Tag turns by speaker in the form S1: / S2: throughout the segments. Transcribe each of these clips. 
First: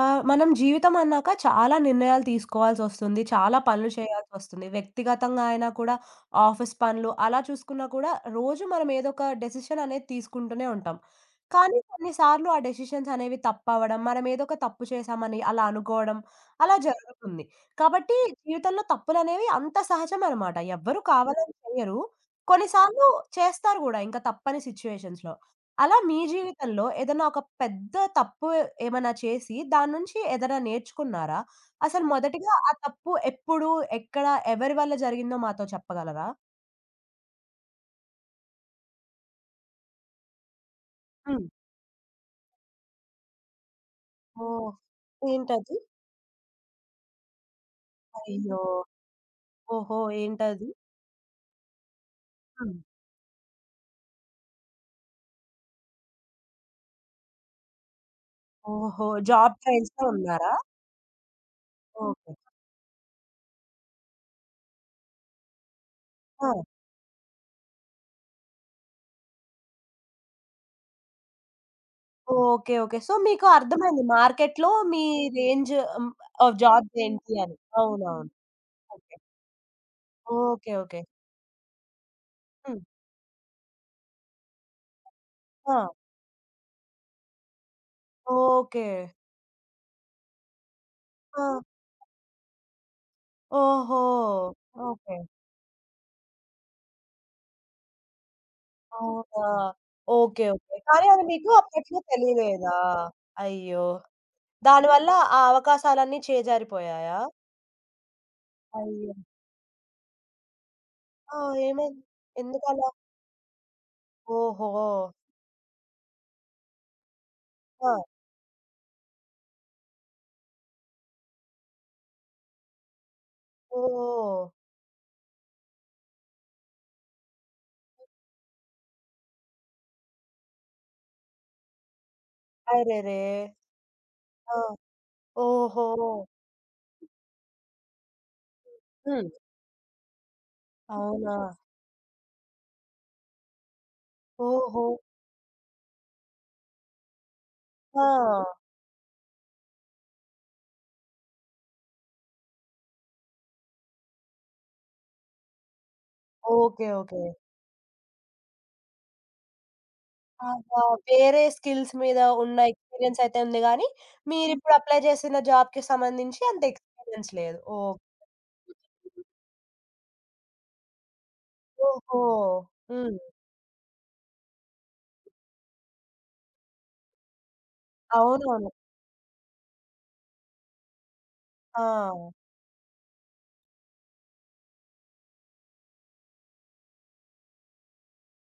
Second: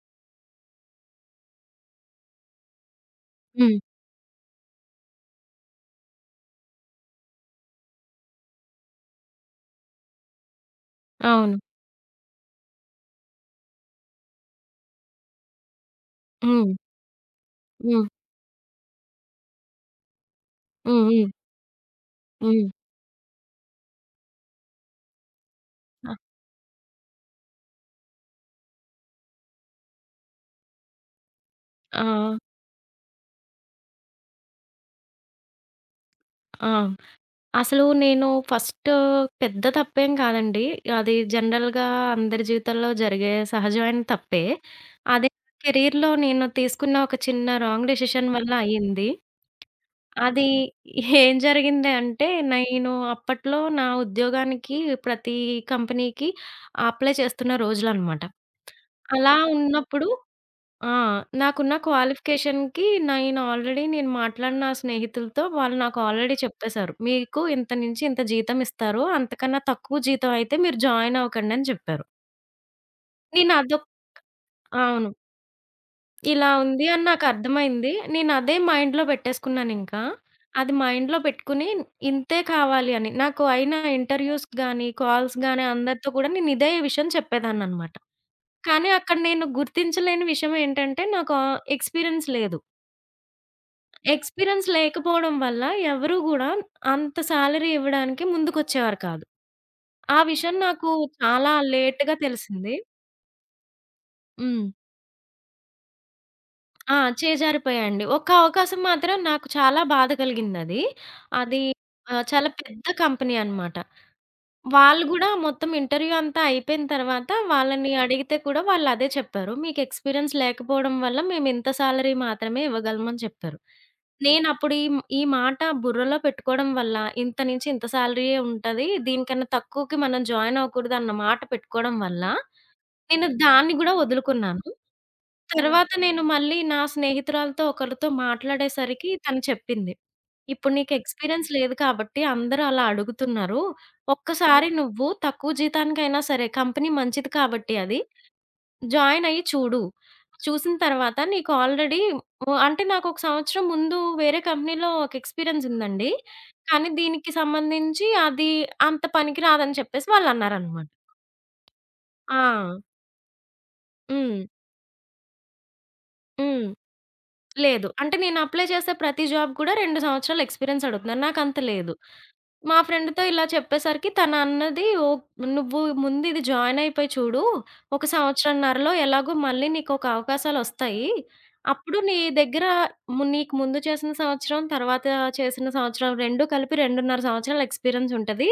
S1: మనం జీవితం అన్నాక చాలా నిర్ణయాలు తీసుకోవాల్సొస్తుంది. చాలా
S2: హ్మ్.
S1: పనులు చేయాల్సొస్తుంది. వ్యక్తిగతంగా అయినా కూడా, ఆఫీస్ పనులు అలా చూసుకున్నా కూడా రోజు మనం ఏదో ఒక డెసిషన్ అనేది తీసుకుంటూనే ఉంటాం.
S2: అవును.
S1: కానీ కొన్ని సార్లు ఆ డెసిషన్స్ అనేవి తప్పవ్వడం, మనం ఏదో ఒక తప్పు చేశామని అలా అనుకోవడం
S2: హ్మ్.
S1: అలా జరుగుతుంది.
S2: హ్మ్.
S1: కాబట్టి జీవితంలో తప్పులనేవి అంత సహజం అన్నమాట.
S2: హ్మ్.
S1: ఎవ్వరు
S2: హ్మ్.
S1: కావాలని చేయరు.
S2: హ్మ్.
S1: కొన్నిసార్లు చేస్తారు గూడా ఇంకా తప్పని సిట్యుయేషన్స్‌లో. అలా
S2: ఆ!
S1: మీ జీవితంలో ఏదైనా ఒక పెద్ద తప్పు ఏమైనా చేసి, దాని నుంచి ఏదైనా నేర్చుకున్నారా?
S2: ఆ!
S1: అసలు మొదటిగా ఆ తప్పు ఎప్పుడు, ఎక్కడ, ఎవరి వల్ల జరిగిందో మాతో చెప్పగలరా?
S2: ఆ! అసలు నేను ఫస్ట్ పెద్ద తప్పేం కాదండి. అది
S1: హ్మ్.
S2: జనరల్‌గా అందరి జీవితాల్లో జరిగే సహజమైన తప్పే.
S1: ఓహ్!
S2: అదే
S1: ఏంటది?
S2: కెరియర్‌లో నేను తీసుకున్న ఒక చిన్న రాంగ్ డెసిషన్ వల్ల
S1: అయ్యో!
S2: అయింది.
S1: ఓహో!
S2: అది
S1: ఏంటది?
S2: ఏం జరిగింది అంటే
S1: హ్మ్.
S2: నేను అప్పట్లో నా ఉద్యోగానికి ప్రతి కంపెనీకి అప్లై చేస్తున్న రోజులనమాట.
S1: ఓహో!
S2: అలా
S1: జాబ్ ట్రైల్స్‌లో
S2: ఉన్నప్పుడు
S1: ఉన్నారా?
S2: ఆ! నాకున్న
S1: ఓకే.
S2: క్వాలిఫికేషన్‌కి నేను మాట్లాడిన స్నేహితులతో వాళ్ళు నాకు ఆల్రెడీ
S1: ఆ!
S2: చెప్పేసారు. మీకు ఇంత నుంచి ఇంత జీతం ఇస్తారు. అంతకన్నా తక్కువ జీతం అయితే మీరు జాయిన్ అవ్వకండి అని చెప్పారు.
S1: ఓకే. ఓకే. సో, మీకు
S2: నేను అదొక్
S1: అర్థమైంది మార్కెట్‌లో మీ
S2: అవును.
S1: రేంజ్ హ్మ్,
S2: ఇలా
S1: ఆఫ్
S2: ఉంది
S1: జాబ్
S2: అని నాకు
S1: ఏంటి అని.
S2: అర్థమైంది.
S1: అవునవును.
S2: నేను అదే మైండ్‌లో
S1: ఓకే.
S2: పెట్టేసుకున్నానింకా.
S1: ఓకే.
S2: అది
S1: ఓకే.
S2: మైండ్‌లో పెట్టుకుని ఇంతే
S1: హ్మ్.
S2: కావాలి అని. నాకు అయిన ఇంటర్వ్యూస్ గాని, కాల్స్ గాని
S1: ఆ!
S2: అందరితో కూడా నేను ఇదే విషయం చెప్పేదాన్ననమాట.
S1: ఓకే.
S2: కానీ అక్కడ నేను గుర్తించలేని విషయం ఏంటంటే నాకు
S1: ఆ!
S2: ఎక్స్‌పీరియన్స్ లేదు.
S1: ఓహో!
S2: Experience
S1: okay.
S2: లేకపోవడం వల్ల ఎవరు గూడా అంత సాలరీ ఇవ్వడానికి ముందుకొచ్చేవారు కాదు.
S1: అవునా!
S2: ఆ
S1: ఓకే.
S2: విషయం
S1: ఓకే.
S2: నాకు
S1: కానీ అది మీకు
S2: చాలా
S1: అప్పట్లో
S2: లేట్‌గా తెలిసింది.
S1: తెలియలేదా? అయ్యో!
S2: హ్మ్.
S1: దానివల్ల ఆ అవకాశాలన్నీ
S2: ఆ!
S1: చేజారిపోయాయా?
S2: చేజారిపోయాయండి. ఒక్క అవకాశం
S1: అయ్యో!
S2: మాత్రం నాకు చాలా బాధ కలిగిందది.
S1: ఆ!
S2: అది
S1: ఏమైంది?
S2: చాలా పెద్ద
S1: ఎందుకలా?
S2: కంపెనీ అన్నమాట.
S1: ఓహో!
S2: వాళ్ళు గూడా మొత్తం ఇంటర్వ్యూ అంతా అయిపోయిన తర్వాత
S1: ఆ!
S2: వాళ్ళని అడిగితే కూడా వాళ్ళదే చెప్పారు. మీకు ఎక్స్‌పీరియన్స్ లేకపోవడం వల్ల మేము ఇంత సాలరీ మాత్రమే ఇవ్వగలం అని చెప్పారు.
S1: ఓహ్!
S2: నేనప్పుడు ఈ ఈ మాట బుర్రలో పెట్టుకోవడం వల్ల ఇంత నుంచి ఇంత సాలరీయే ఉంటది. దీనికన్నా తక్కువకి మనం జాయిన్ అవ్వకూడదు అన్న మాట పెట్టుకోవడం వల్ల
S1: అరెరే!
S2: నేను దాన్ని గూడా
S1: ఆ!
S2: వదులుకున్నాను.
S1: ఓహో!
S2: తర్వాత నేను మళ్ళీ నా స్నేహితురాలతో ఒకళ్ళతో మాట్లాడేసరికి
S1: హ్మ్.
S2: తను చెప్పింది. "ఇప్పుడు నీకు
S1: అవునా!
S2: ఎక్స్‌పీరియన్స్ లేదు కాబట్టి అందరూ అలా అడుగుతున్నారు. ఒక్కసారి
S1: ఓహో!
S2: నువ్వు తక్కువ జీతానికైనా సరే కంపెనీ మంచిది కాబట్టి అది.
S1: ఆ!
S2: జాయిన్ అయ్యి చూడు. చూసిన తర్వాత నీకు ఆల్రెడీ" ఓ అంటే నాకు ఒక సంవత్సరం ముందు వేరే కంపెనీలో ఒక ఎక్స్‌పీరియన్స్ ఉందండి.
S1: ఓకే.
S2: కానీ
S1: ఓకే.
S2: దీనికి సంబంధించి అది అంత పనికి రాదని చెప్పేసి
S1: ఆహా!
S2: వాళ్ళన్నారనమాట.
S1: వేరే స్కిల్స్ మీద ఉన్న
S2: ఆ!
S1: ఎక్స్‌పీరియన్స్ అయితే ఉంది గానీ,
S2: హ్మ్.
S1: మీరిప్పుడు అప్లై చేసిన జాబ్‌కి సంబంధించి అంత
S2: హ్మ్.
S1: ఎక్స్‌పీరియన్స్ లేదు.
S2: లేదు.
S1: ఓకే.
S2: అంటే నేను అప్లై చేసే ప్రతి జాబ్ కూడా 2 సంవత్సరాల ఎక్స్‌పీరియన్స్ అడుగుతున్నారు. నాకంత లేదు.
S1: ఓహో!
S2: మా
S1: హ్మ్.
S2: ఫ్రెండ్‌తో ఇలా చెప్పేసరికి తను అన్నది ఓహ్! "నువ్వు ముందు ఇది జాయిన్ అయిపోయి చూడు. ఒక
S1: అవునవును.
S2: సంవత్సరన్నరలో ఎలాగో మళ్ళీ నీకొక అవకాశాలొస్తాయి.
S1: ఆ!
S2: అప్పుడు నీ దగ్గర నీకు ముందు చేసిన సంవత్సరం, తర్వాత చేసిన సంవత్సరం 2 కలిపి 2.5 సంవత్సరాల ఎక్స్‌పీరియన్స్ ఉంటది.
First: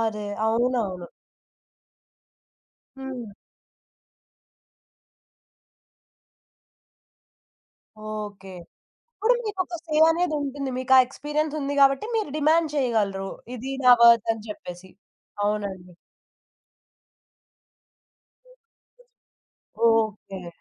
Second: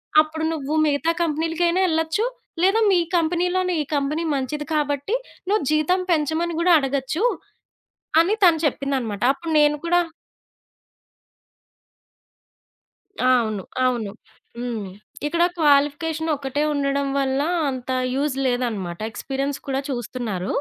S1: అదే.
S2: అప్పుడు నువ్వు
S1: అవునవును.
S2: మిగతా కంపెనీలకైనా ఎళ్ళొచ్చు. లేదా మీ
S1: హ్మ్.
S2: కంపెనీలోనే ఈ కంపెనీ మంచిది కాబట్టి నువ్వు జీతం పెంచమని గూడా అడగొచ్చు. అని
S1: ఓకే.
S2: తను చెప్పిందనమాట.
S1: ఇప్పుడు
S2: అప్పుడు
S1: మీకొక
S2: నేను
S1: సే
S2: కూడా
S1: అనేదుంటుంది. మీకా ఎక్స్‌పీరియన్స్ ఉంది కాబట్టి మీరు డిమాండ్
S2: ఆ!
S1: చేయగలరు.
S2: అవును.
S1: ఇది నా
S2: అవును.
S1: వర్త్ అని
S2: హ్మ్.
S1: చెప్పేసి.
S2: ఇక్కడ
S1: అవునండి.
S2: క్వాలిఫికేషన్ ఒకటే ఉండడం వల్ల అంత యూజ్ లేదనమాట. ఎక్స్‌పీరియన్స్ కూడా
S1: ఓకే.
S2: చూస్తున్నారు.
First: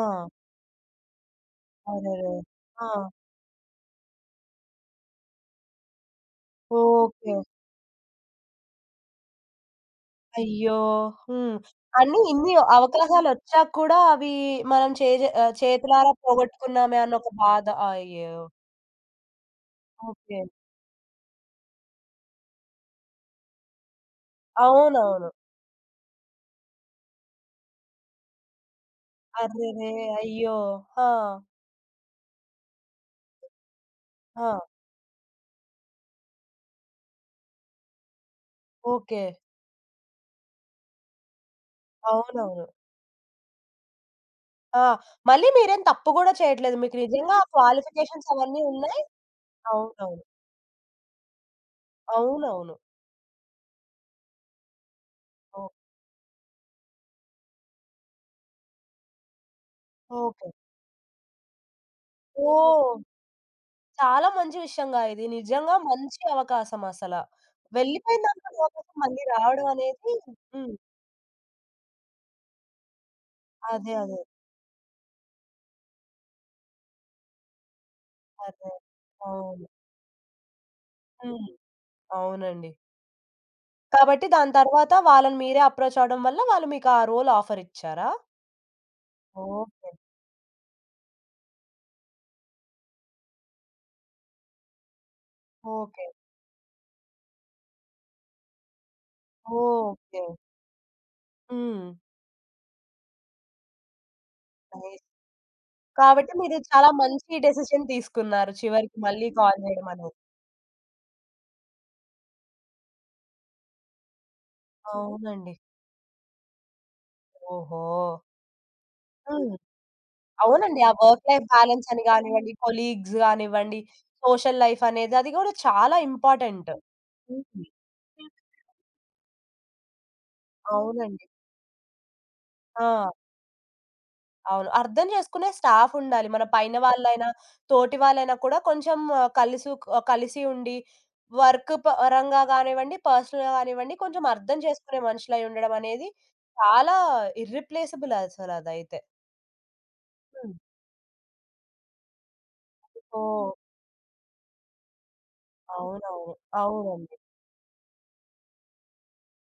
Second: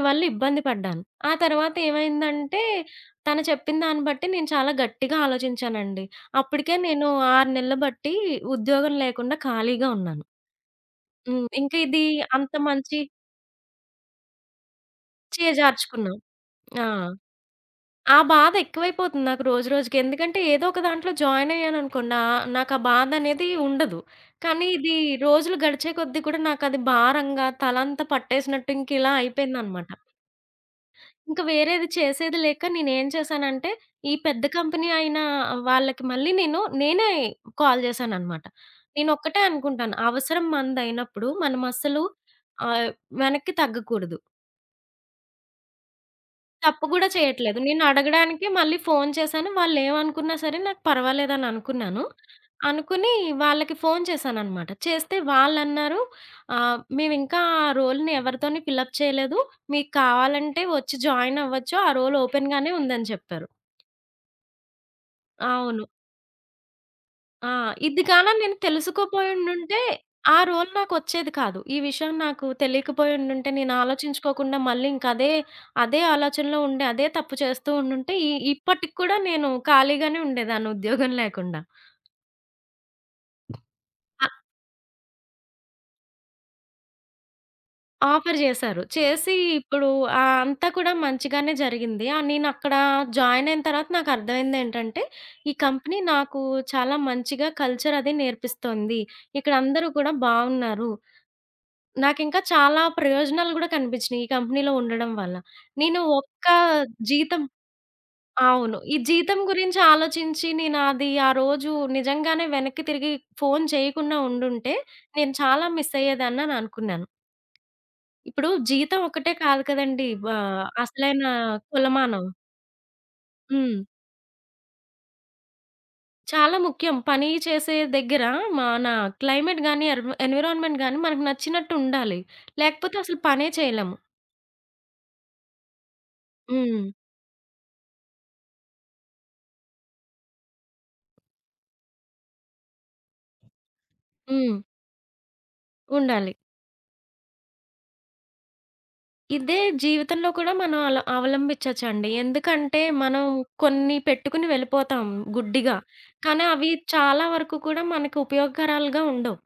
S1: ఆ!
S2: ఇబ్బంది పడ్డాను. ఆ తర్వాత
S1: అరెరే!
S2: ఏమైందంటే,
S1: ఆ!
S2: తను చెప్పిన దాన్ని బట్టి నేను చాలా గట్టిగా ఆలోచించానండి. అప్పటికే నేను
S1: ఓకే.
S2: 6 నెలలు బట్టి ఉద్యోగం లేకుండా ఖాళీగా ఉన్నాను.
S1: అయ్యో!
S2: హ్మ్.
S1: హ్మ్.
S2: ఇంక ఇది
S1: అన్నీ
S2: అంత
S1: ఇన్ని
S2: మంచి
S1: అవకాశాలొచ్చాక కూడా అవి మనం చేతులారా
S2: చేజార్చుకున్నాం. ఆ!
S1: పోగొట్టుకున్నామే అన్న ఒక బాధ.
S2: ఆ
S1: అయ్యో!
S2: బాధ ఎక్కువైపోతుంది నాకు రోజు రోజుకి.
S1: ఓకే.
S2: ఎందుకంటే ఏదో ఒక దాంట్లో జాయిన్ అయ్యాననుకోండి నాకు ఆ బాధ అనేది ఉండదు. కానీ ఇది
S1: అవునవును.
S2: రోజులు గడిచే కొద్దీ కూడా నాకది భారంగా తలంతా పట్టేసినట్టు ఇంకిలా అయిపోయిందనమాట. ఇంక ఇలా అయిపోయింది అనమాట.
S1: అర్రెరే! అయ్యో! ఆ!
S2: ఇంకా వేరేది చేసేది లేక నేనేం చేశానంటే ఈ పెద్ద
S1: ఆ!
S2: కంపెనీ అయిన వాళ్ళకి మళ్ళీ నేనే కాల్ చేశాననమాట.
S1: ఓకే.
S2: నేనొక్కటే అనుకుంటాను అవసరం మనదయినప్పుడు మనం అస్సలు
S1: అవునవును.
S2: ఆహ్, వెనక్కి తగ్గకూడదు.
S1: ఆ! మళ్ళీ మీరేం తప్పు గూడా చేయట్లేదు.
S2: తప్పు
S1: మీకు
S2: గూడా
S1: నిజంగా ఆ
S2: చేయట్లేదు. నేను
S1: క్వాలిఫికేషన్స్
S2: అడగడానికి
S1: అవన్నీ
S2: మళ్ళీ
S1: ఉన్నాయి.
S2: ఫోన్ చేశాను.
S1: అవునవును.
S2: వాళ్ళేమనుకున్నా సరే నాకు పర్వాలేదని అనుకున్నాను.
S1: అవునవును.
S2: అనుకుని వాళ్ళకి ఫోన్ చేశాననమాట. చేస్తే
S1: ఓహ్!
S2: వాళ్ళన్నారు "మేమింకా ఆ రోల్‌ని ఎవరితోని ఫిలప్ చేయలేదు. మీకు
S1: ఓకే.
S2: కావాలంటే వచ్చి జాయిన్ అవ్వచ్చు. ఆ రోల్ ఓపెన్ గానే
S1: ఓహ్!
S2: ఉందని" చెప్పారు.
S1: చాలా మంచి విషయంగా ఇది. నిజంగా
S2: అవును.
S1: మంచి అవకాశం అసల.
S2: ఆ! ఇది
S1: వెళ్ళిపోయిన
S2: గాన నేను
S1: దానికన్నా అవకాశం మళ్ళీ రావడం
S2: తెలుసుకోపోయుండుంటే,
S1: అనేది
S2: ఆ రోల్
S1: హ్మ్.
S2: నాకొచ్చేది కాదు. ఈ విషయం నాకు తెలియకపోయుండుంటే, నేను
S1: అదే. అదే.
S2: ఆలోచించుకోకుండా మళ్ళీ అదే అదే ఆలోచనలో ఉండి, అదే తప్పు చేస్తూ ఉండుంటే,
S1: అదే.
S2: ఇప్పటికి కూడా నేను
S1: అవును.
S2: ఖాళీగానే ఉండేదాన్ని ఉద్యోగం
S1: హ్మ్.
S2: లేకుండా.
S1: అవునండి. కాబట్టి
S2: అ
S1: దాని తర్వాత వాళ్ళని మీరే అప్రోచ్ అవ్వడం వల్ల వాళ్ళు మీకు ఆ రోల్ ఆఫర్ ఇచ్చారా?
S2: ఆఫర్ జేశారు. చేసి ఇప్పుడు
S1: ఓకే.
S2: అంతా కూడా మంచిగానే జరిగింది. నేనక్కడ జాయినయిన తర్వాత నాకర్థమైందేంటంటే, ఈ కంపెనీ
S1: ఓకే.
S2: నాకు చాలా మంచిగా కల్చరది నేర్పిస్తోంది. ఇక్కడందరూ కూడా
S1: ఓకే.
S2: బావున్నారు.
S1: హ్మ్.
S2: నాకింకా చాలా ప్రయోజనాలు గూడా కనిపించినియి ఈ కంపెనీలో
S1: నైస్.
S2: ఉండడం వల్ల. నేను
S1: కాబట్టి
S2: ఒక్క
S1: మీరు చాలా మంచి
S2: జీతం
S1: డెసిషన్ తీసుకున్నారు.
S2: అవును. ఈ
S1: చివరికి మళ్ళీ
S2: జీతం
S1: కాల్
S2: గురించి
S1: చేయడం అనేది.
S2: ఆలోచించి నేనది ఆ రోజు నిజంగానే వెనక్కి తిరిగి ఫోను చేయకుండా ఉండుంటే, నేను
S1: అవునండి.
S2: చాలా మిస్ అయ్యేదాన్నని అనుకున్నాను.
S1: ఓహో!
S2: ఇప్పుడు జీతం ఒకటే
S1: హ్మ్.
S2: కాదు కదండీ!
S1: అవునండి. ఆ
S2: అసలైన
S1: వర్క్ లైఫ్ బ్యాలన్స్ అని
S2: కొలమానం.
S1: గానివ్వండి, కొలీగ్స్ గానివ్వండి,
S2: హ్మ్.
S1: సోషల్ లైఫ్ అనేది అది గూడా చాలా
S2: చాలా
S1: ఇంపార్టెంట్.
S2: ముఖ్యం. పని
S1: హ్మ్.
S2: చేసే దగ్గర మన క్లైమేట్ గాని, ఎన్విరాన్మెంట్ గాని మనకు
S1: అవునండి.
S2: నచ్చినట్టు ఉండాలి. లేకపోతే
S1: ఆ!
S2: అసలు పనే చేయలేము.
S1: అవును. అర్థం చేసుకునే స్టాఫ్ ఉండాలి. మన పైన
S2: హ్మ్.
S1: వాళ్ళైనా, తోటి వాళ్ళైనా కూడా కొంచెం కలిసి కలిసి ఉండి వర్క్ పరంగా గానివ్వండి, పర్సనల్‌గా గానివ్వండి కొంచెం
S2: హ్మ్.
S1: అర్థం చేసుకునే మనుషులై ఉండడం అనేది
S2: ఉండాలి.
S1: చాలా ఇర్రిప్లేసబుల్ అసలదైతే.
S2: ఇదే జీవితంలో కూడా
S1: హ్మ్.
S2: మనం అల అవలంబించొచ్చండి. ఎందుకంటే, మనం
S1: ఓహ్!
S2: కొన్ని పెట్టుకుని వెళ్ళిపోతాం గుడ్డిగా.
S1: అవునవును.
S2: కానీ, అవి
S1: అవునండి.
S2: చాలా వరకు కూడా మనకి ఉపయోగకరాలుగా ఉండవు.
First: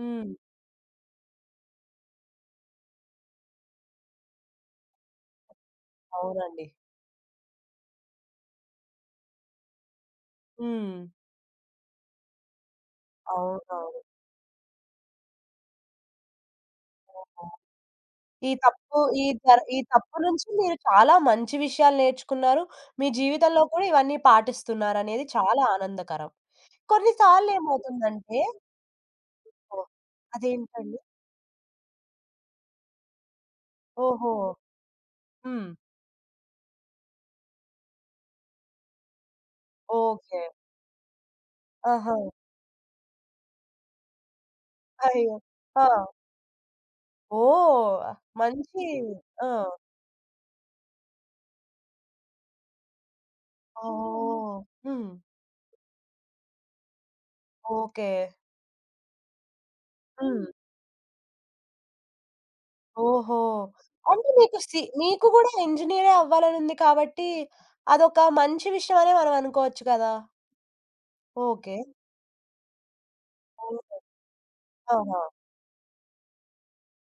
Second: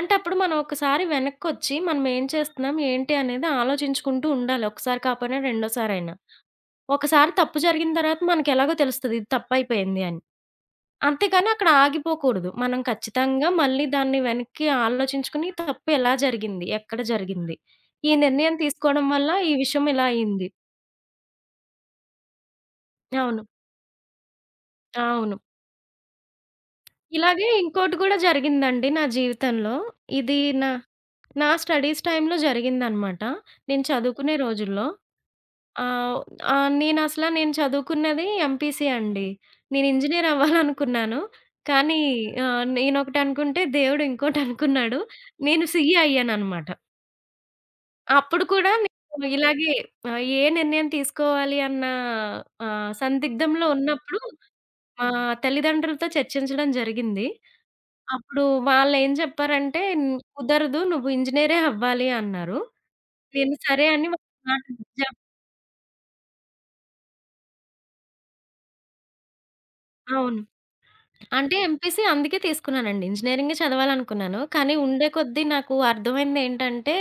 S1: హ్మ్.
S2: మనం ఒకసారి వెనక్కొచ్చి, మనం ఏం చేస్తున్నాం, ఏంటి అనేది ఆలోచించుకుంటూ ఉండాలి. ఒకసారి కాపోయినా రెండోసారైనా.
S1: అవునండి.
S2: ఒకసారి తప్పు జరిగిన తర్వాత మనకెలాగో తెలుస్తది. ఇది తప్పయిపోయింది అని.
S1: హ్మ్.
S2: అంతేగాని అక్కడ ఆగిపోకూడదు. మనం ఖచ్చితంగా మళ్ళీ
S1: అవునవును.
S2: దాన్ని వెనక్కి ఆలోచించుకుని తప్పు ఎలా జరిగింది? ఎక్కడ
S1: ఓహో!
S2: జరిగింది? ఈ నిర్ణయం తీసుకోవడం వల్ల ఈ
S1: ఈ
S2: విషయం ఇలా
S1: తప్పు నుంచి
S2: అయింది.
S1: మీరు చాలా మంచి విషయాలు నేర్చుకున్నారు. మీ
S2: అవును.
S1: జీవితంలో కూడా ఇవన్నీ పాటిస్తున్నారనేది
S2: అవును.
S1: చాలా ఆనందకరం. కొన్ని
S2: ఇలాగే ఇంకోటి గూడా
S1: సార్లేమవుతుందంటే
S2: జరిగిందండి నా జీవితంలో.
S1: ఓహ్!
S2: ఇది నా
S1: అదేంటండి?
S2: నా స్టడీస్ టైమ్‌లో జరిగిందనమాట. నేను చదువుకునే
S1: ఓహో!
S2: రోజుల్లో.
S1: హ్మ్.
S2: ఆహ్, ఆహ్, నేను చదువుకున్నది ఎంపీసీ అండి. నేను ఇంజినీర్
S1: ఓకే.
S2: అవ్వాలనుకున్నాను. కానీ
S1: ఆహా!
S2: నేనొకటనుకుంటే దేవుడు ఇంకోటనుకున్నాడు.
S1: అయ్యో!
S2: నేను
S1: ఆ!
S2: సీఏ అయ్యాననమాట.
S1: ఓహ్!
S2: అప్పుడు కూడా
S1: మంచి
S2: నేను
S1: ఆ!
S2: ఇలాగే ఏ నిర్ణయం తీసుకోవాలి అన్న సందిగ్ధంలో ఉన్నప్పుడు
S1: ఓహ్!
S2: మా
S1: హ్మ్.
S2: తల్లిదండ్రులతో చర్చించడం జరిగింది.
S1: ఓకే.
S2: అప్పుడు వాళ్ళేం చెప్పారంటే,
S1: హ్మ్.
S2: "కుదరదు నువ్వు ఇంజినీరే అవ్వాలి" అన్నారు.
S1: ఓహో!
S2: నేను సరే అని వాళ్ళ
S1: అంటే మీకు
S2: మాట నిజం
S1: మీకు గూడా ఇంజినీరే అవ్వాలనుంది కాబట్టి, అదొక మంచి విషయమనే మనం అనుకోవచ్చు కదా!
S2: అవును. అంటే
S1: ఓకే.
S2: ఎంపీసీ అందుకే తీసుకున్నానండి. ఇంజినీరింగే
S1: ఓహో!
S2: చదవాలనుకున్నాను. కానీ ఉండే
S1: ఆహా!
S2: కొద్దీ నాకు అర్థమైందేంటంటే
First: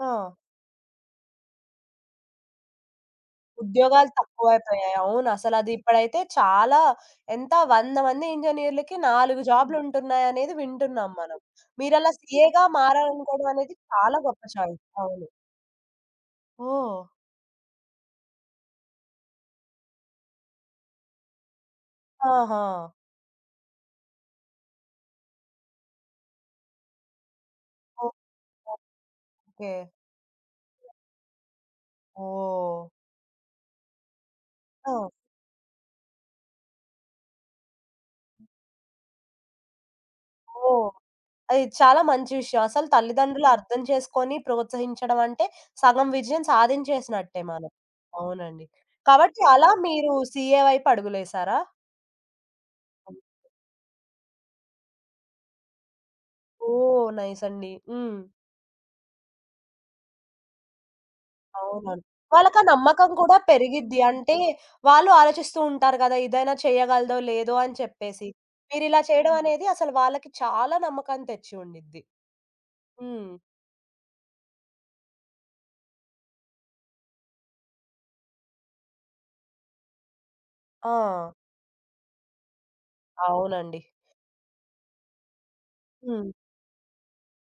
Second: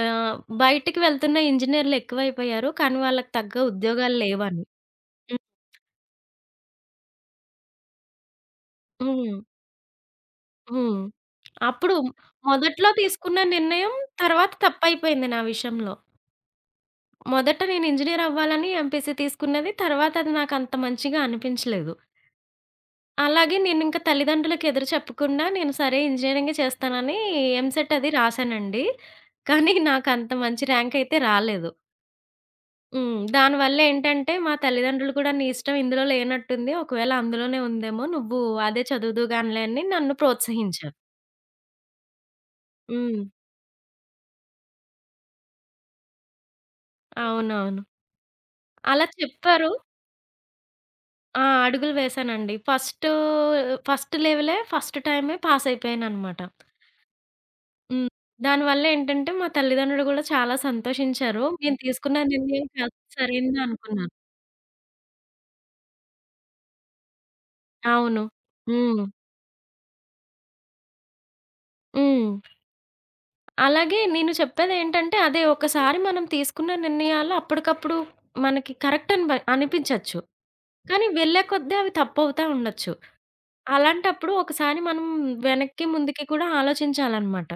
S1: ఆ!
S2: ఆహ్, బయటికి వెళ్తున్న ఇంజినీర్లు ఎక్కువైపోయారు. కానీ వాళ్ళకి తగ్గ
S1: ఉద్యోగాలు
S2: ఉద్యోగాలు లేవని.
S1: తక్కువైపోయాయి. అవును.
S2: హ్మ్.
S1: అసలది ఇప్పుడైతే చాలా ఎంత 100 మంది ఇంజినీర్‌లకి
S2: హ్మ్.
S1: 4 జాబ్‌లుంటున్నాయనేది
S2: హ్మ్.
S1: వింటున్నాం మనం.
S2: అప్పుడు
S1: మీరలా సీఏగా
S2: మొదట్లో తీసుకున్న
S1: మారాలనుకోవడం అనేది
S2: నిర్ణయం
S1: చాలా గొప్ప
S2: తర్వాత
S1: చాయిస్. అవును.
S2: తప్పైపోయింది నా విషయంలో.
S1: ఓహ్!
S2: మొదట నేను ఇంజినీర్ అవ్వాలని ఎంపీసీ తీసుకున్నది. తర్వాత అది నాకంత మంచిగా అనిపించలేదు.
S1: ఆహా!
S2: అలాగే నేనింక తల్లిదండ్రులకి ఎదురు చెప్పకుండా నేను సరే ఇంజినీరింగే చేస్తానని ఎంసెట్ అది
S1: ఓ-
S2: రాశానండి.
S1: ఓకే.
S2: కానీ నాకంత మంచి ర్యాంక్ అయితే రాలేదు.
S1: ఓహ్!
S2: హ్మ్. దానివల్ల ఏంటంటే మా
S1: ఆ!
S2: తల్లిదండ్రులు కూడా నీ ఇష్టం ఇందులో లేనట్టుంది. ఒకవేళ అందులోనే ఉందేమో నువ్వు అదే చదువుదువుగానిలే అని నన్ను
S1: ఓహ్!
S2: ప్రోత్సహించారు.
S1: అది చాలా మంచి విషయం. అసలు
S2: హ్మ్.
S1: తల్లిదండ్రులు అర్థం చేసుకొని ప్రోత్సహించడం అంటే సగం విజయం సాధించేసినట్టే మనం.
S2: అవునవును.
S1: అవునండి.
S2: అలా
S1: కాబట్టి అలా
S2: చెప్పారు.
S1: మీరు సీఏ వైపు
S2: ఆ!
S1: అడుగులేసారా?
S2: అడుగులు వేశానండి. ఫస్ట్ లెవెలే ఫస్ట్ టైమే పాసయిపోయాననమాట.
S1: ఓహ్! నైస్ అండి.
S2: హ్మ్.
S1: హ్మ్.
S2: దానివల్లేంటంటే మా తల్లిదండ్రులు గూడా చాలా సంతోషించారు. నేను
S1: అవునండి.
S2: తీసుకున్న
S1: వాళ్ళకా
S2: నిర్ణయం చాలా
S1: నమ్మకం కూడా
S2: సరైనదే
S1: పెరిగిద్ది.
S2: అనుకున్నాను.
S1: అంటే, వాళ్ళు ఆలోచిస్తూ ఉంటారు గదా! ఇదైనా చేయగలదో, లేదో అని
S2: అవును.
S1: చెప్పేసి. మీరిలా
S2: హ్మ్.
S1: చేయడం అనేది అసలు వాళ్ళకి చాలా నమ్మకాన్ని తెచ్చి ఉండిద్ది.
S2: హ్మ్.
S1: హ్మ్.
S2: అలాగే నేను చెప్పేదేంటంటే అదే ఒకసారి మనం తీసుకున్న నిర్ణయాలు అప్పటికప్పుడు మనకి కరెక్ట్ అని అనిపించొచ్చు.
S1: ఆ!
S2: కానీ వెళ్ళే కొద్దీ అవి తప్పవుతా ఉండొచ్చు.
S1: అవునండి.
S2: అలాంటప్పుడు ఒకసారి మనం వెనక్కి, ముందుకి
S1: హ్మ్.
S2: కూడా ఆలోచించాలన్నమాట.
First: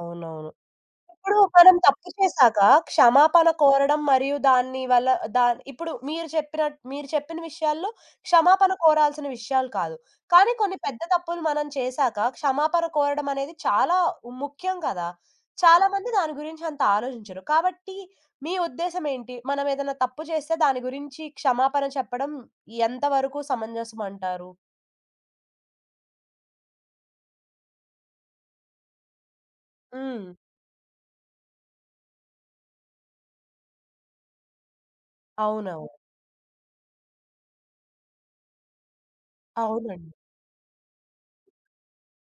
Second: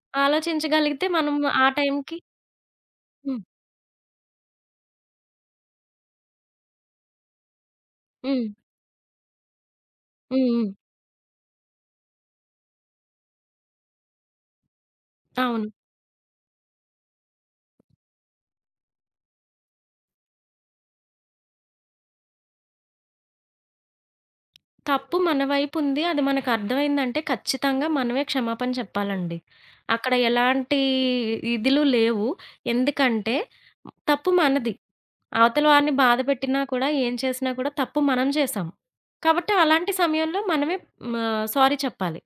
S1: అవునవును.
S2: ఆలోచించగలిగితే మనం
S1: ఇప్పుడు
S2: ఆ
S1: మనం తప్పు
S2: టైంకి
S1: చేశాక
S2: హ్మ్.
S1: క్షమాపణ కోరడం మరియు దాన్ని వల్ల దా ఇప్పుడు మీరు చెప్పిన మీరు చెప్పిన విషయాల్లో
S2: హ్మ్.
S1: క్షమాపణ కోరాల్సిన విషయాలు కాదు.
S2: హ్మ్.
S1: కానీ
S2: హ్మ్.
S1: కొన్ని పెద్ద తప్పులు మనం చేశాక క్షమాపణ కోరడం అనేది చాలా ముఖ్యం కదా!
S2: అవును.
S1: చాలామంది దాని గురించి అంత ఆలోచించరు. కాబట్టి మీ ఉద్దేశ్యం ఏంటి? మనం ఏదైనా తప్పు చేస్తే దాని గురించి క్షమాపణ చెప్పడం ఎంతవరకు సమంజసం అంటారు?
S2: తప్పు మన వైపుంది. అది మనకర్థమైందంటే ఖచ్చితంగా మనమే క్షమాపణ చెప్పాలండి. అక్కడ
S1: హ్మ్.
S2: ఎలాంటి ఇదులు లేవు. ఎందుకంటే తప్పు మనది. అవతల
S1: అవునవును.
S2: వారిని బాధపెట్టినా కూడా, ఏం చేసినా కూడా తప్పు మనం చేశాం. కాబట్టి అలాంటి
S1: అవునండి.
S2: సమయంలో మనమే సారీ చెప్పాలి.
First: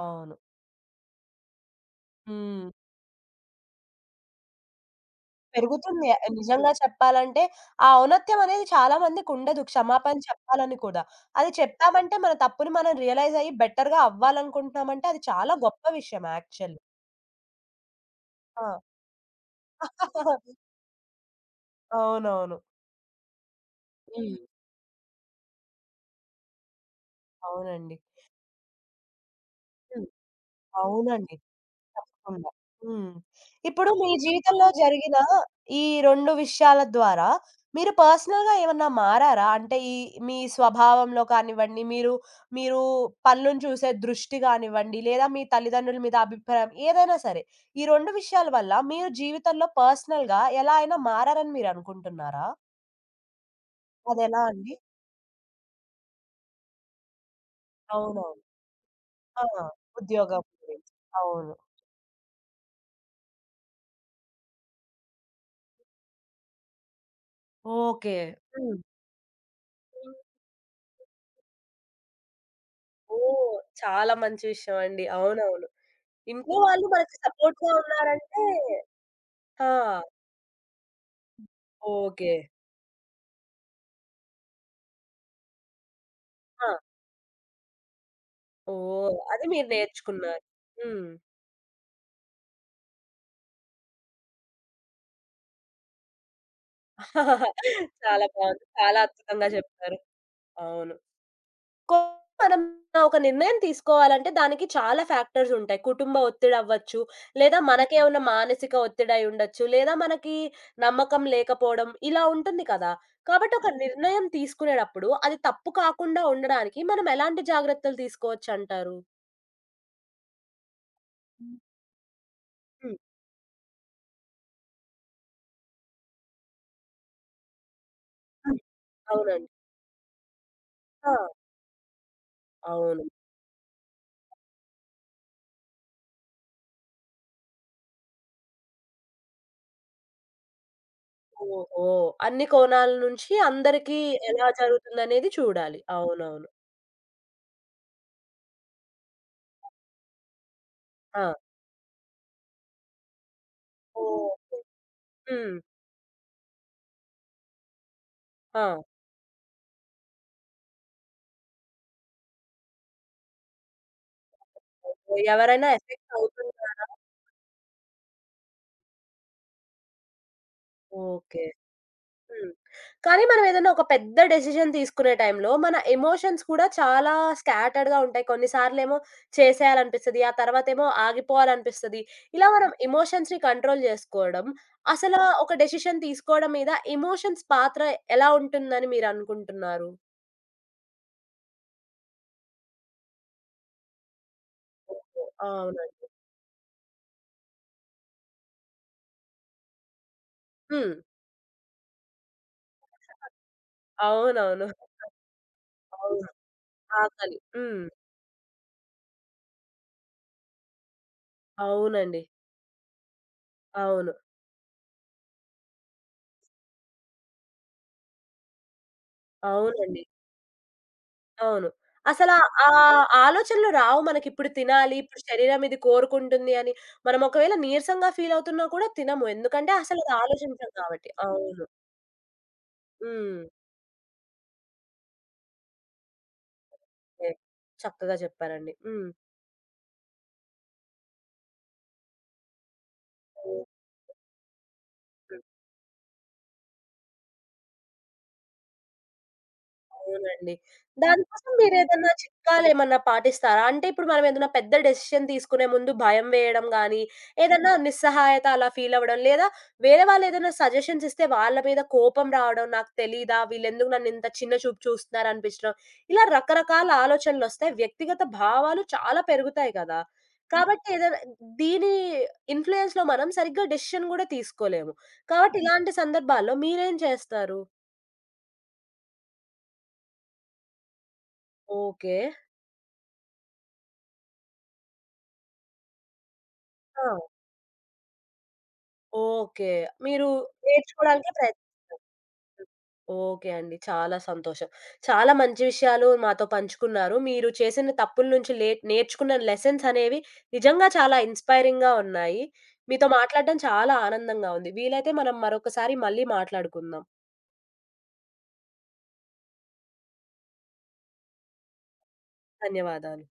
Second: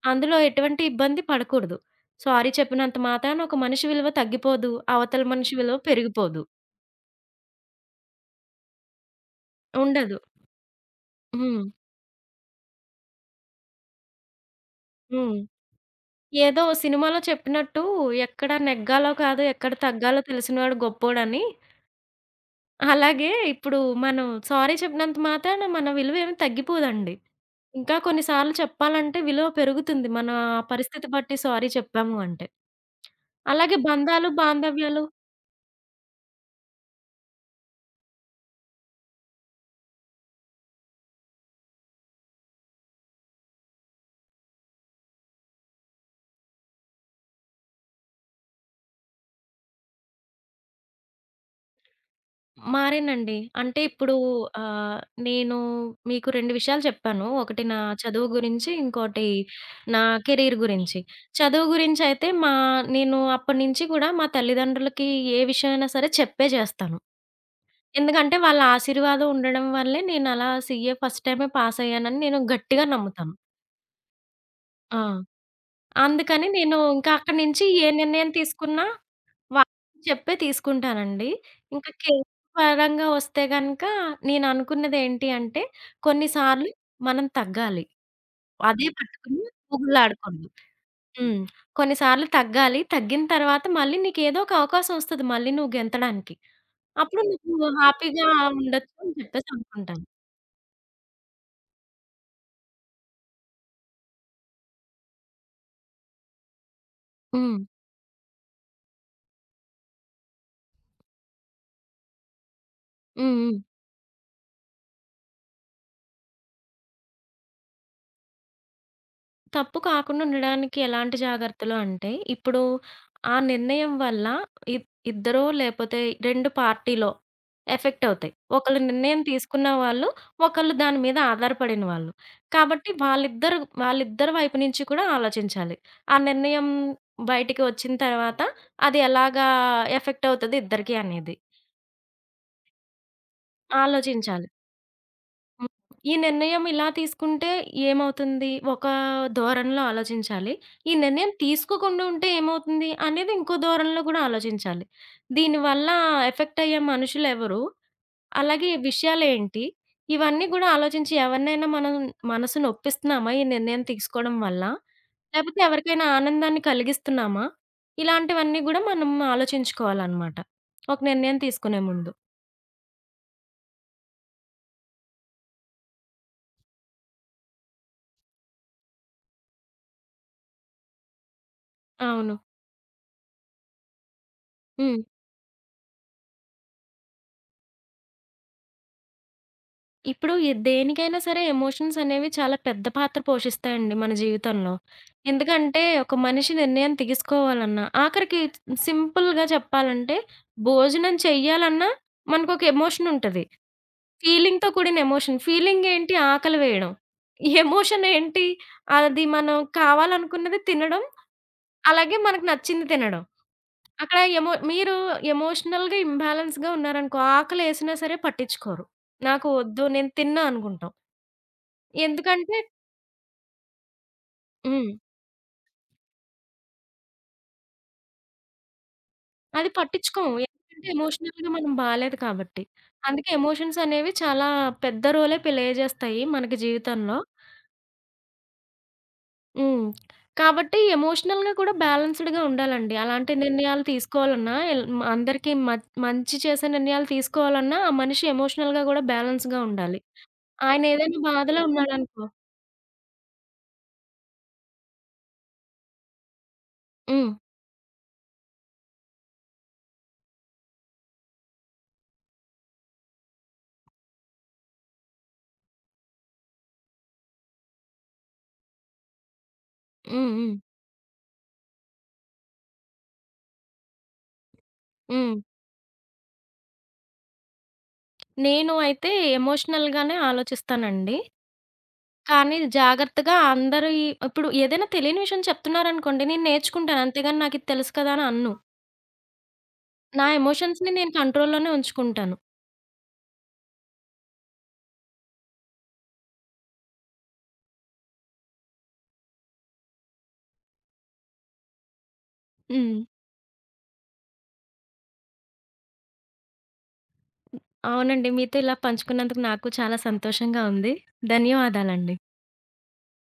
S1: అవును.
S2: అందులో ఎటువంటి ఇబ్బంది పడకూడదు. సారీ
S1: హ్మ్.
S2: చెప్పినంత మాత్రాన ఒక మనిషి విలువ తగ్గిపోదు. అవతల మనిషి విలువ
S1: పెరుగుతుంది. ఆ,
S2: పెరిగిపోదు.
S1: నిజంగా చెప్పాలంటే, ఆ ఔన్నత్యం అనేది చాలా మందికుండదు. క్షమాపణ
S2: ఉండదు.
S1: చెప్పాలని కూడా. అది
S2: హ్మ్.
S1: చెప్పామంటే మన తప్పుని మనం రియలైజ్ అయ్యి బెటర్‌గా అవ్వాలనుకుంటున్నామంటే అది
S2: హ్మ్.
S1: చాలా గొప్ప విషయం
S2: ఏదో
S1: యాక్చువల్లీ.
S2: సినిమాలో చెప్పినట్టు ఎక్కడ నెగ్గాలో కాదు, ఎక్కడ తగ్గాలో
S1: ఆ!
S2: తెలిసినవాడు గొప్పోడని.
S1: అవునవును.
S2: అలాగే ఇప్పుడు మనం
S1: హ్మ్.
S2: సారీ చెప్పినంత మాత్రాన మన విలువేమి తగ్గిపోదండి. ఇంకా
S1: అవునండి.
S2: కొన్ని సార్లు చెప్పాలంటే విలువ
S1: హ్మ్.
S2: పెరుగుతుంది. ఆ పరిస్థితి
S1: అవునండి.
S2: బట్టి సారీ చెప్పాము అంటే.
S1: తప్పకుండా. హ్మ్.
S2: అలాగే
S1: ఇప్పుడు మీ
S2: బంధాలు,
S1: జీవితంలో
S2: బాంధవ్యాలు
S1: జరిగిన ఈ 2 విషయాల ద్వారా మీరు పర్సనల్‌గా ఏమన్నా మారారా? అంటే ఈ మీ స్వభావంలో కానివ్వండి, మీరు మీరు పనులను చూసే దృష్టి కానివ్వండి, లేదా మీ తల్లిదండ్రుల మీద అభిప్రాయం ఏదైనా సరే. ఈ 2 విషయాల వల్ల మీరు జీవితంలో పర్సనల్‌గా ఎలా అయినా మారారని మీరనుకుంటున్నారా?
S2: మారానండి. అంటే ఇప్పుడు
S1: అదెలా అండి?
S2: ఆహ్, నేను మీకు 2 విషయాలు చెప్పాను. ఒకటి నా చదువు
S1: అవునవును.
S2: గురించి, ఇంకోటి
S1: ఆ!
S2: నా
S1: ఉద్యోగం
S2: కెరీర్
S1: గురించి.
S2: గురించి.
S1: అవును.
S2: చదువు గురించయితే మా నేను అప్పటినుంచి కూడా మా తల్లిదండ్రులకి ఏ విషయమైనా సరే చెప్పే చేస్తాను.
S1: ఓకే.
S2: ఎందుకంటే వాళ్ళ
S1: హ్మ్.
S2: ఆశీర్వాదం ఉండడం వల్లే నేనలా సీఏ ఫస్ట్ టైమే పాసయ్యానని నేను గట్టిగా నమ్ముతాను.
S1: ఓహ్! చాలా మంచి విషయం
S2: ఆ!
S1: అండి. అవునవును.
S2: అందుకని
S1: ఇంట్లో
S2: నేను
S1: వాళ్ళు
S2: ఇంకా
S1: మనకి
S2: అక్కడి నుంచి
S1: సపోర్ట్‌గా
S2: ఏ నిర్ణయం
S1: ఉన్నారంటే
S2: తీసుకున్నా
S1: ఆ!
S2: వాళ్ళు చెప్పే తీసుకుంటానండి. ఇంకా కేక్
S1: ఓకే.
S2: పరంగా వస్తే గనక నేననుకున్నదేంటి అంటే,
S1: ఆ!
S2: కొన్నిసార్లు మనం తగ్గాలి. అదే
S1: ఓహ్!
S2: పట్టుకుని
S1: అది మీరు నేర్చుకున్నారు.
S2: ఊగులాడకూడదు.
S1: హ్మ్.
S2: హ్మ్. కొన్నిసార్లు తగ్గాలి. తగ్గిన తర్వాత మళ్ళీ నీకేదో ఒక అవకాశం వస్తది మళ్ళీ నువ్వు గెంతడానికి. అప్పుడు నువ్వు
S1: చాలా
S2: హ్యాపీగా
S1: బావుంది.
S2: ఉండొచ్చు
S1: చాలా
S2: అని
S1: అద్భుతంగా
S2: చెప్పేసి
S1: చెప్పారు.
S2: అనుకుంటాను.
S1: అవును. కొ మనం ఒక నిర్ణయం తీసుకోవాలంటే దానికి చాలా ఫ్యాక్టర్స్ ఉంటాయి. కుటుంబ ఒత్తిడి అవ్వచ్చు,
S2: హ్మ్.
S1: లేదా మనకే ఉన్న మానసిక ఒత్తిడి అయి ఉండొచ్చు, లేదా మనకి నమ్మకం లేకపోవడం ఇలా ఉంటుంది కదా!
S2: హ్మ్.
S1: కాబట్టి
S2: హ్మ్.
S1: ఒక నిర్ణయం తీసుకునేటప్పుడు అది తప్పు కాకుండా ఉండడానికి మనం ఎలాంటి జాగ్రత్తలు తీసుకోవచ్చంటారు?
S2: తప్పు కాకుండా ఉండడానికి ఎలాంటి జాగ్రత్తలు అంటే, ఇప్పుడు
S1: హ్మ్.
S2: ఆ నిర్ణయం వల్ల ఇద్ ఇద్దరో లేపోతే 2 పార్టీలో ఎఫెక్ట్ అవుతాయి. ఒకళ్ళు నిర్ణయం
S1: అవునండి.
S2: తీసుకున్న వాళ్ళు, ఒకళ్ళు దాని
S1: ఆ!
S2: మీద ఆధారపడిన వాళ్ళు. కాబట్టి
S1: అవును.
S2: వాళ్ళిద్దరి వైపు నుంచి కూడా ఆలోచించాలి. ఆ నిర్ణయం బయటికి వచ్చిన తర్వాత అది ఎలాగా ఎఫెక్ట్ అవుతది ఇద్దరికీ అనేది
S1: ఓహో! అన్ని కోణాల నుంచి అందరికీ ఎలా
S2: ఆలోచించాలి.
S1: జరుగుతుందనేది
S2: హ్మ్.
S1: చూడాలి.
S2: ఈ
S1: అవునవును.
S2: నిర్ణయం ఇలా తీసుకుంటే ఏమవుతుంది? ఒక ధోరణిలో ఆలోచించాలి. ఈ
S1: ఆ!
S2: నిర్ణయం తీసుకోకుండా ఉంటే ఏమవుతుంది? అనేది ఇంకో ధోరణిలో గూడా
S1: ఓకే.
S2: ఆలోచించాలి.
S1: హ్మ్.
S2: దీనివల్ల ఎఫెక్ట్ అయ్యే మనుషులెవరు?
S1: ఆ!
S2: అలాగే విషయాలేంటి? ఇవన్నీ గూడా ఆలోచించి ఎవరినైనా మనం మనసు నొప్పిస్తున్నామా? ఈ నిర్ణయం తీసుకోవడం వల్ల?
S1: ఓకే.
S2: లేపోతే
S1: ఎవరైనా
S2: ఎవరికైనా
S1: ఎఫెక్ట్
S2: ఆనందాన్ని
S1: అవుతున్నారా?
S2: కలిగిస్తున్నామా? ఇలాంటివన్నీ గూడా మనం ఆలోచించుకోవాలనమాట. ఒక నిర్ణయం
S1: ఓకే.
S2: తీసుకునే ముందు.
S1: హ్మ్. కానీ మనమేదైనా ఒక పెద్ద డెసిషన్ తీసుకునే టైంలో మన ఎమోషన్స్ కూడా చాలా స్కాటర్డ్‌గా ఉంటాయి. కొన్నిసార్లేమో చేసేయాలనిపిస్తది. ఆ తర్వాతేమో ఆగిపోవాలనిపిస్తది.
S2: అవును.
S1: ఇలా మనం ఎమోషన్స్‌ని కంట్రోల్ జేసుకోవడం,
S2: హ్మ్.
S1: అసలా ఒక డెసిషన్ తీసుకోవడం మీద ఎమోషన్స్ పాత్ర ఎలా ఉంటుందని మీరనుకుంటున్నారు?
S2: ఇప్పుడు దేనికైనా సరే ఎమోషన్స్ అనేవి చాలా పెద్ద పాత్ర పోషిస్తాయండి మన జీవితంలో.
S1: ఓహో!
S2: ఎందుకంటే
S1: అవునండి.
S2: ఒక మనిషి నిర్ణయం తీసుకోవాలన్నా, ఆఖరికి సింపుల్‌గా చెప్పాలంటే
S1: హ్మ్.
S2: భోజనం చెయ్యాలన్నా మనకొక ఎమోషన్ ఉంటది.
S1: అవునవును.
S2: ఫీలింగ్‌తో కూడిన ఎమోషన్. ఫీలింగ్ ఏంటి?
S1: అవును.
S2: ఆకలి వేయడం.
S1: ఆకలి. హ్మ్.
S2: ఎమోషన్ ఏంటి? అది మనం కావాలనుకున్నది తినడం, అలాగే
S1: అవునండి.
S2: మనకు నచ్చింది తినడం.
S1: అవును.
S2: అక్కడ ఎమోషనల్‌గా ఇంబాలెన్స్‌గా ఉన్నారనుకో, ఆకలేసినా సరే పట్టించుకోరు. నాకు వద్దు
S1: అవునండి.
S2: నేను తిన్నా అనుకుంటాం.
S1: అవును. అసలా
S2: ఎందుకంటే
S1: ఆ ఆ ఆలోచనలు రావు మనకిప్పుడు
S2: హ్మ్.
S1: తినాలి, ఇప్పుడు శరీరం ఇది కోరుకుంటుంది అని. మనం ఒకవేళ నీరసంగా ఫీల్ అవుతున్నా కూడా తినము.
S2: అది
S1: ఎందుకంటే అసలది
S2: పట్టించుకోము.
S1: ఆలోచించం
S2: ఎందుకంటే
S1: కాబట్టి.
S2: ఎమోషనల్‌గా
S1: అవును.
S2: మనం బాలేదు కాబట్టి. అందుకే
S1: హ్మ్.
S2: ఎమోషన్స్ అనేవి చాలా పెద్ద రోలే ప్లే చేస్తాయి మనకి జీవితంలో.
S1: ఎ చక్కగా చెప్పారండి. హ్మ్.
S2: హ్మ్. కాబట్టి ఎమోషనల్‌గా కూడా బ్యాలెన్స్‌డ్‌గా ఉండాలండి. అలాంటి
S1: హ్మ్.
S2: నిర్ణయాలు తీసుకోవాలన్నా ఎల్ అందరికీ మంచి చేసే నిర్ణయాలు తీసుకోవాలన్నా ఆ మనిషి ఎమోషనల్‌గా కూడా బ్యాలెన్స్‌గా ఉండాలి.
S1: అవునండి.
S2: ఆయన ఏదైనా
S1: దానికోసం
S2: బాధలో
S1: మీరేదన్నా
S2: ఉన్నాడనుకో
S1: చిట్కాలేమన్నా పాటిస్తారా? అంటే ఇప్పుడు మనం ఏదైనా పెద్ద డెసిషన్ తీసుకునే ముందు భయం వేయడం గానీ,
S2: హ్మ్.
S1: ఏదన్నా నిస్సహాయత అలా ఫీల్ అవ్వడం, లేదా వేరే వాళ్ళేదైనా సజెషన్స్ ఇస్తే వాళ్ళ మీద కోపం రావడం, నాకు తెలీదా? వీళ్ళెందుకు నన్నింత చిన్న చూపు చూస్తున్నారనిపించడం, ఇలా రకరకాల ఆలోచనలొస్తాయి. వ్యక్తిగత భావాలు చాలా పెరుగుతాయి కదా!
S2: హ్మ్. హ్మ్.
S1: కాబట్టి ఏదైనా దీని ఇన్‌ఫ్లుయెన్స్‌లో మనం సరిగ్గా డెసిషన్ గూడా తీసుకోలేము.
S2: హ్మ్.
S1: కాబట్టి ఇలాంటి సందర్భాల్లో మీరేం చేస్తారు?
S2: నేను అయితే ఎమోషనల్‌గానే ఆలోచిస్తానండి.
S1: ఓకే.
S2: కానీ జాగ్రత్తగా అందరి ఇప్పుడు ఏదైనా తెలియని విషయం చెప్తున్నారనుకోండి, నేను నేర్చుకుంటాను.
S1: ఆ!
S2: అంతేగాని నాకిది తెలుసు కదా అని అనను.
S1: ఓకే.
S2: నా
S1: మీరు
S2: ఎమోషన్స్‌ని నేను
S1: నేర్చుకోవడానికే
S2: కంట్రోల్‌లోనే
S1: ప్రయత్నిస్తున్నారు.
S2: ఉంచుకుంటాను.
S1: ఓకే అండి. చాలా సంతోషం. చాలా మంచి విషయాలు మాతో పంచుకున్నారు. మీరు చేసిన తప్పుల నుంచి నేర్చుకున్న లెసన్స్ అనేవి నిజంగా చాలా ఇన్‌స్పైరింగ్‌గా ఉన్నాయి.
S2: హ్మ్.
S1: మీతో మాట్లాడడం చాలా ఆనందంగా ఉంది. వీలైతే మనం మరొకసారి మళ్ళీ మాట్లాడుకుందాం.
S2: అవునండి. మీతో ఇలా పంచుకున్నందుకు నాకు చాలా సంతోషంగా ఉంది. ధన్యవాదాలండి.
S1: ధన్యవాదాలు.